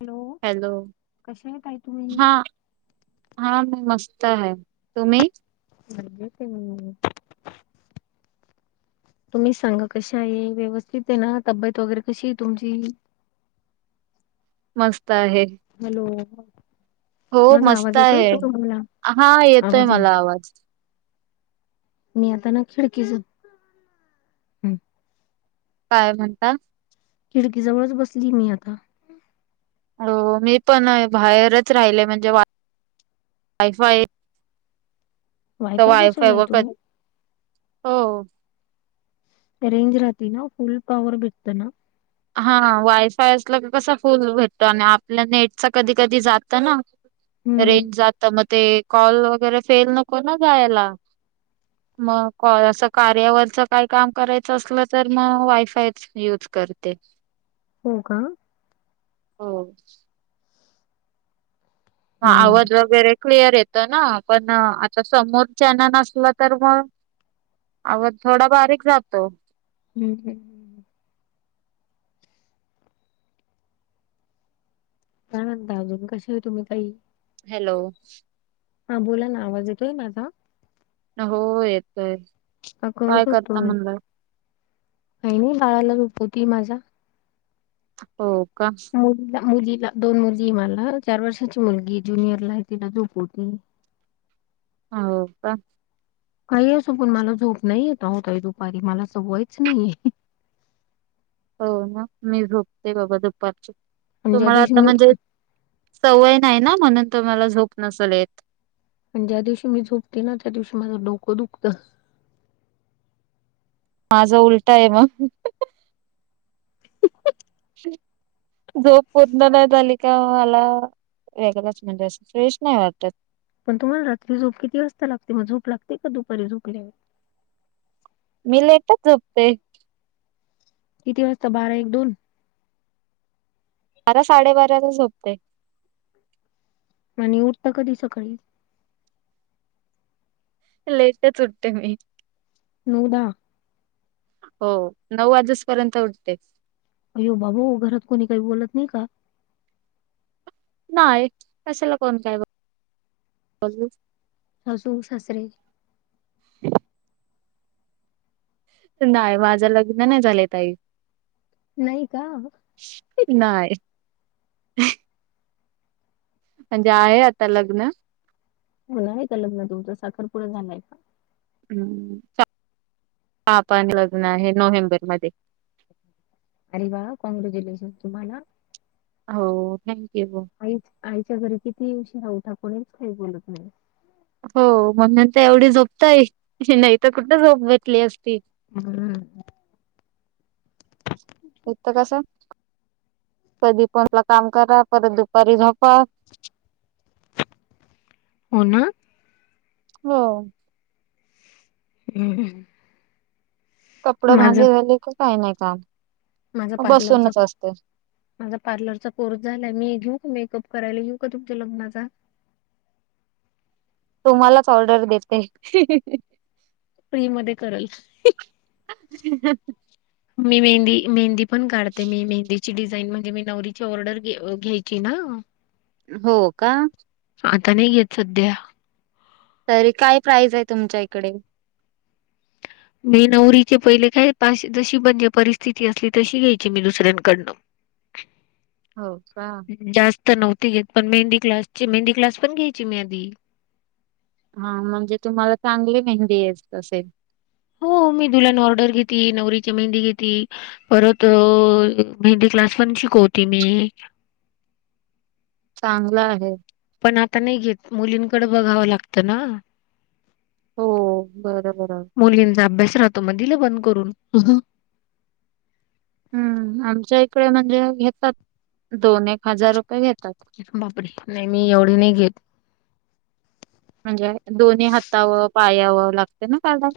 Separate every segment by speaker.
Speaker 1: Hello! कसे आहे ताई
Speaker 2: हा
Speaker 1: तुम्ही.
Speaker 2: हा मी मस्त आहे, तुम्ही?
Speaker 1: [unintelligible] ते मी. तुम्ही सांगा कशा आहे व्यवस्थित आहे ना? तब्येत वगैरे कशी आहे तुमची?
Speaker 2: मस्त आहे.
Speaker 1: हॅलो,
Speaker 2: हो
Speaker 1: माझा
Speaker 2: मस्त
Speaker 1: आवाज येतोय
Speaker 2: आहे
Speaker 1: का तुम्हाला?
Speaker 2: हा, येतोय
Speaker 1: आवाज येईल
Speaker 2: मला आवाज.
Speaker 1: ''मी आता ना खिडकीच.
Speaker 2: काय म्हणता.
Speaker 1: खिडकी जवळच बसली मी आता.
Speaker 2: हो मी पण बाहेरच राहिले म्हणजे वा वायफाय. तर वायफाय
Speaker 1: बसवलाय
Speaker 2: व
Speaker 1: तुम्ही
Speaker 2: हो.
Speaker 1: रेंज राहत ना फुल पववर बटतना.
Speaker 2: हा, वायफाय असलं कस फुल भेटतो आणि आपल्या नेटच कधी कधी जात ना.
Speaker 1: हम्म
Speaker 2: रेंज जात मग ते कॉल वगैरे फेल नको ना जायला. मग कॉ असं कार्यावरच काय काम करायचं असलं तर मग वायफायच. यूज करते.
Speaker 1: हो का,
Speaker 2: हो, ह,
Speaker 1: हम्म
Speaker 2: आवाज वगैरे क्लिअर येतं ना पण आता समोरच्याना नसलं तर मग. आवाज थोडा बारीक जातो.
Speaker 1: हम् हम्, काय म्हणता अजून कश्या आहे तुम्ही ताई.
Speaker 2: हॅलो,
Speaker 1: हा, बोला ना आवाज येतोय माझा.
Speaker 2: हो, येतोय
Speaker 1: का
Speaker 2: काय
Speaker 1: कट
Speaker 2: करता म्हणलं.
Speaker 1: काय नाही बाळाला झोपवती माझ्या.
Speaker 2: हो का,
Speaker 1: मुलीला मुलीला दोन मुलीहे मला चार वर्षाची मुलगी हे ज्युनियर ला तिला झोपवती ते.
Speaker 2: हो का,
Speaker 1: काही असो पण मला झोप नाही येत अहो ताई दुपारी मला सवयाच नाहीये.
Speaker 2: हो, ना मी झोपते बाबा दुपारची
Speaker 1: पण ज्या
Speaker 2: तुम्हाला
Speaker 1: दिवशी
Speaker 2: आता
Speaker 1: मी
Speaker 2: म्हणजे. सवय नाही ना म्हणून तुम्हाला झोप नसल येत.
Speaker 1: पण ज्या दिवशी मी झोपती ना त्या दिवशी माझं डोकं दुखतं.
Speaker 2: माझं उलटा हे मग. झोप पूर्ण नाही झाली का मला. वेगळंच म्हणजे असं फेश नाही वाटत.
Speaker 1: पण तुम्हाला रात्री झोप किती वाजता लागते मग झोप लागते का दुपारी झोपल्यावर.
Speaker 2: ''मी लेटच झोपते.
Speaker 1: किती वाजता बारा एक दोन.
Speaker 2: बारा साडेबाराला झोपते.
Speaker 1: आणि उठता कधी सकाळी.
Speaker 2: लेटच उठते मी''
Speaker 1: नऊ दहा.
Speaker 2: हो नऊ वाजस पर्यंत उठते.
Speaker 1: अय्यो बाबो घरात कोणी काही बोलत नाही का?
Speaker 2: नाय कशाला कोण काय बघू.
Speaker 1: सासू सासरे.
Speaker 2: [inaudible] नाय माझं लग्न नाही झालंय ताई.
Speaker 1: नई का
Speaker 2: नाय म्हणजे आहे आता लग्न
Speaker 1: होणार हाय का लग्न तुमच साखरपुडा झालाय का
Speaker 2: हू हा पण लग्न आहे नोव्हेंबर मध्ये
Speaker 1: अरे वा काँग्रज्यूलेशन तुम्हाला
Speaker 2: हो थँक्यू
Speaker 1: आईच आईच्या घरी किती उशीरा उठा कोणीच काही बोलत नाही
Speaker 2: हो म्हणून तर एवढी झोपताय नाही तर कुठं झोप भेटली असती
Speaker 1: हू
Speaker 2: होत कसं कधी पणला काम करा परत दुपारी झोपा
Speaker 1: हो ना
Speaker 2: हो
Speaker 1: हू
Speaker 2: कपड भांडे झाली की काय नाही काम
Speaker 1: माझा
Speaker 2: म
Speaker 1: पार्लरचा
Speaker 2: बसूनच असते
Speaker 1: माझा पार्लरचा कोर्स झालाय मी घेऊ मेकअप करायला येऊ का तुमच्या लग्नाचा
Speaker 2: तुम्हालाच ऑर्डर देते
Speaker 1: फ्री मध्ये करल
Speaker 2: [inaudible]
Speaker 1: मी मेहंदी मेहंदी पण काढते मी मेहंदीची डिझाईन म्हणजे मी नवरी ची ऑर्डर घ्यायची ना
Speaker 2: हो का
Speaker 1: आता नाही घेत संध्या
Speaker 2: तरी काय प्राईज हाय तुमच्या इकडे
Speaker 1: मी नवरीचे पहिले काय पा जशी म्हणजे परिस्थिती असली तशी घ्यायची मी दुसऱ्यांकडनं [inaudible]
Speaker 2: हो का
Speaker 1: जास्त नव्हती घेत पण मेहंदी क्लासची मेहंदी क्लास पण घ्यायची मी आधी
Speaker 2: हा म्हणजे तुम्हाला चांगली मेहंदी येत असेल
Speaker 1: हो मी दुल्हन ऑर्डर घेती नवरीची मेहंदी घेती परत मेहंदी क्लास पन शिकवती मी
Speaker 2: चांगलं आहे
Speaker 1: पण आता नाही घेत मुलींकड बघावं लागतं ना
Speaker 2: हो बरं बर
Speaker 1: मुलींचा अभ्यास राहतो म दिल बंद करून
Speaker 2: हू आमच्या इकडे म्हणजे घेतात दोन एक हजार रुपय घेतात
Speaker 1: बापरे नाही मी एवढे नाही घेत
Speaker 2: म्हणजे दोन्ही हातावर पायावर लागते ना काढाव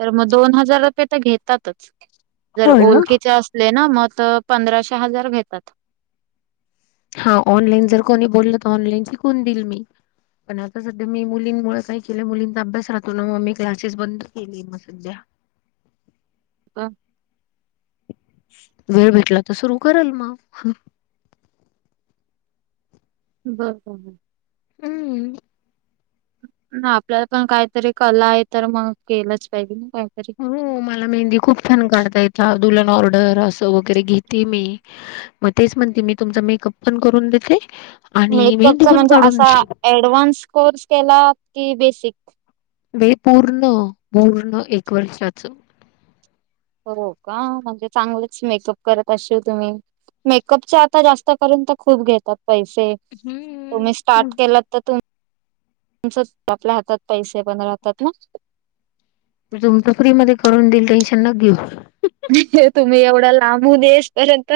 Speaker 2: तर मग दोन हजार घेतातच जर
Speaker 1: होय ना.
Speaker 2: ओळखीचे असले ना मग पंधराशे हजार घेतात
Speaker 1: हा ऑनलाईन जर कोणी बोललं तर ऑनलाईन शिकवून दिल मी पण आता सध्या मी मुलींमुळ काय केलं मुलींचा अभ्यास राहतो ना म मी क्लासेस बंद केले म संध्या
Speaker 2: आ
Speaker 1: वेळ भेटला तर सुरू करल म
Speaker 2: बर [unintelligible]
Speaker 1: हम्.
Speaker 2: ना आपल्याला पण कायतरी कला आहे तर मग केलंच पायजे ना कायतरी
Speaker 1: हो मला मेहंदी खूप छान काढता येता, दुलन ऑर्डर असं वगैरे घेते मी. म तेच म्हणते मी तुमचा मेकअप पण करून देते आणि मेहंदी
Speaker 2: मेकअपचा
Speaker 1: पण
Speaker 2: म्हणजे
Speaker 1: काढून
Speaker 2: असा
Speaker 1: देते
Speaker 2: ऍडव्हान्स कोर्स केला की बेसिक
Speaker 1: वे पूर्ण पूर्ण एक वर्षाचं.
Speaker 2: हो का म्हणजे चांगलंच मेकअप करत असशीव तुम्ही. मेकअपचं आता जास्त करून ते खूप घेतात पैसे तुम्ही
Speaker 1: हम्म.
Speaker 2: स्टार्ट केलात त तुम् तुमचच् आपल्या हातात पैसे पण राहतात ना.
Speaker 1: चुमत फ्री मध्ये करून दिल टेन्शन नक घीऊ.
Speaker 2: तुम्ही एवढ्या लांबून येस पर्यंत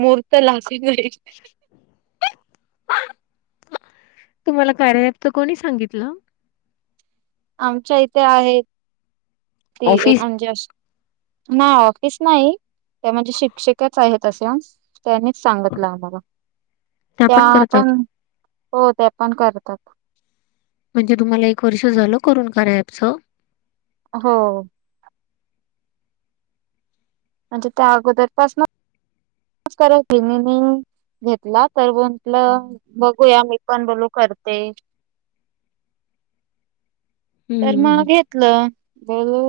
Speaker 2: मुर्त लागी नई.
Speaker 1: तुम्हाला कार्य ऍप त कोणी सांगितलं?
Speaker 2: आमच्या इथे आहे ते एक
Speaker 1: ऑफिस
Speaker 2: आमजी अशी. नाय ऑफिस नाही त्या म्हणजे शिक्षकच आहेत. तसं त्यांनीच सांगितलं आम्हाला, त्या पण हो त्या पण करतात.
Speaker 1: म्हणजे तुम्हाला एक वर्ष झालं करून कार्य ऍपचं.
Speaker 2: हो. म्हणजे त्या अगोदर पाासनं कराय [unintelligible] घेतला तर म्हटलं बघूया मी पण बोलू करते. तर म
Speaker 1: हम्म.
Speaker 2: घेतलं बोलू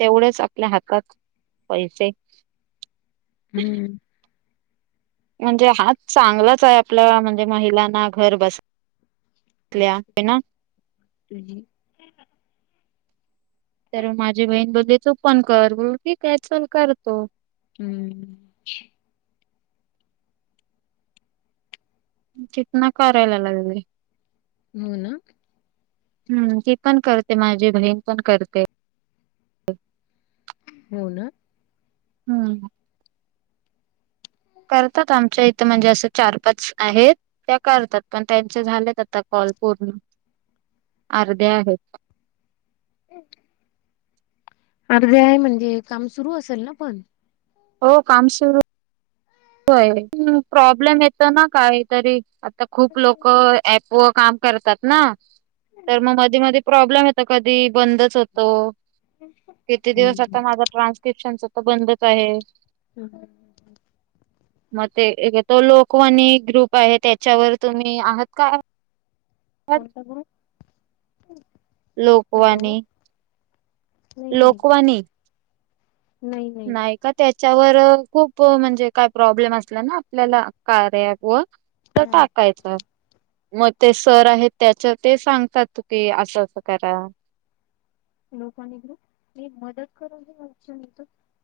Speaker 2: तेवढंच आपल्या हातात पैसे.
Speaker 1: हम्म.
Speaker 2: म्हणजे हा चांगलाचाय आपल्याला म्हणजे महिलांना घर बस ल्या आय न.
Speaker 1: [unintelligible]
Speaker 2: तर माजी बहीन बोलली तु पन कर, बोल्लो ठीकंय चल करतो.
Speaker 1: हम्म.
Speaker 2: तीथना करायला लागले.
Speaker 1: होना.
Speaker 2: हम्म ती पण करते माझी बहीण पण करते.
Speaker 1: हो ना
Speaker 2: हम्म. करतात आमच्या इथं म्हणजे असं चार पाच आहेत. त्या करतात पण त्यांचे झालेत आता कॉल पूर्ण, अर्धे आहेत.
Speaker 1: अर्धे आहे म्हणजे काम सुरू असेल ना पण.
Speaker 2: हो काम सुरू होय प्रॉब्लेम येत ना काईतरी आता खूप लोकं ऍपव काम करतात ना. तर म मधी मध्ये प्रॉब्लेम येतो कधी बंदच होतो. किती दिवस
Speaker 1: हम्म.
Speaker 2: आता माझा ट्रान्स्क्रिप्शनचं त बंदच आहे.
Speaker 1: हम्.
Speaker 2: म ते तो लोकवणी ग्रुप आहे त्याच्यावर तुम्ही आहात का?
Speaker 1: कोणता ग्रुप
Speaker 2: लोकवानी
Speaker 1: हॅलो नाही नाही
Speaker 2: लोकवानी नाही तर त्याच्यावर खूप म्हणजे काय प्रॉब्लेम असला ना आपल्याला कार्या ॲप वर तर टाकायचं मग ते सर आहेत त्याच्यात ते सांगतात की असं असं करा
Speaker 1: लोकवाणी ग्रुप, एक मदत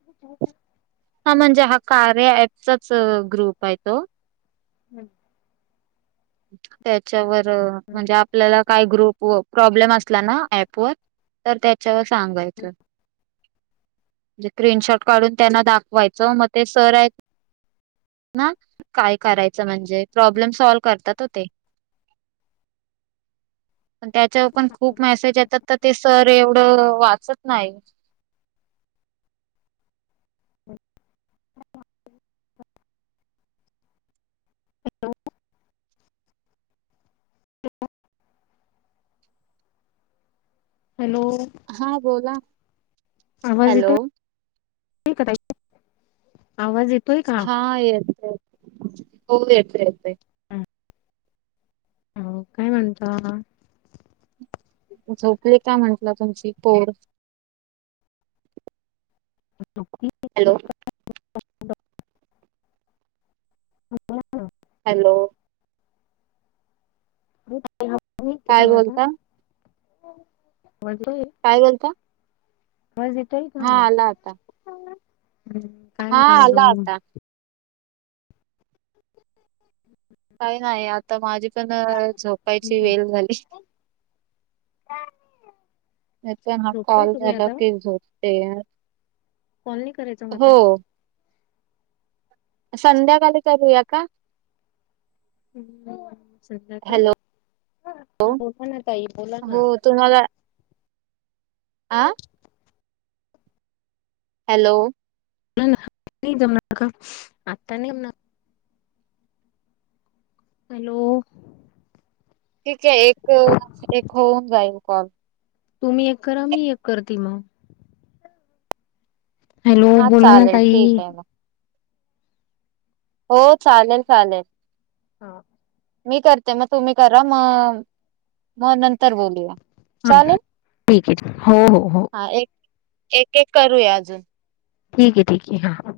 Speaker 1: [inaudible]
Speaker 2: हा म्हणजे हा कार्य ॲप चा च ग्रुप आहे तो
Speaker 1: हम्
Speaker 2: त्याच्यावर म्हणजे आप आपल्याला काय ग्रुप व प्रॉब्लेम असला ना ॲप वर तर त्याच्यावर सांगायचं म्हणजे स्क्रीनशॉट काढून त्यांना दाखवायचं मग ते सर आहेत ना काय करायचं म्हणजे प्रॉब्लेम सॉल्व करतात हो ते
Speaker 1: [inaudible]
Speaker 2: त्याच्यावर पण खूप मेसेज येतात तर ते सर एवढ वाचत नाही
Speaker 1: हॅलो हॅलो
Speaker 2: हा बोला
Speaker 1: आवाज
Speaker 2: हॅलो
Speaker 1: येतोय, येतोय का ताई? आवाज येतोय? का?
Speaker 2: हा येत येत हो येतं येतोय.
Speaker 1: हम्म काय म्हणता?
Speaker 2: झोपले का तुमची पोर?
Speaker 1: झोपली
Speaker 2: हॅलो
Speaker 1: [inaudible]
Speaker 2: हॅलो काय बोलता
Speaker 1: [inaudible] [unintelligible]
Speaker 2: काय म्हणता?
Speaker 1: आवाज येतोय का?
Speaker 2: आता.
Speaker 1: काय
Speaker 2: हा
Speaker 1: म्हणता
Speaker 2: आला
Speaker 1: अजून
Speaker 2: आता काय नाही आता माझी पण झोपायची वेल झाली. नाहीतर हा
Speaker 1: झोपताय
Speaker 2: कॉल
Speaker 1: तुम्ही
Speaker 2: झाला
Speaker 1: आता
Speaker 2: की झोपते यार.
Speaker 1: कॉल नाही करायचा म आता?
Speaker 2: संध्याकाळी करूया का?
Speaker 1: संध्याकाळी,
Speaker 2: हॅलो.
Speaker 1: हा बोला ना ताई बोला ना
Speaker 2: हो तुम्हाला आ हॅलो
Speaker 1: नाही जमणार का? आत्ता नाही हॅलो
Speaker 2: ठीक आहे एक एक होऊन जाईल कॉल.
Speaker 1: तुम्ही एक करा, मी एक करते मग. हॅलो
Speaker 2: हा
Speaker 1: बोला ना
Speaker 2: चालेल
Speaker 1: ताई
Speaker 2: ठीक आहे मग. हो चालेल चालेल
Speaker 1: हा
Speaker 2: मी करते मग तुम्ही करा, मग मग नंतर बोलूया.
Speaker 1: हा
Speaker 2: चालेल,
Speaker 1: ठीक आहे हो हो हो
Speaker 2: हा एक एक एक करूया अजून.
Speaker 1: ठीके ठीके, हा.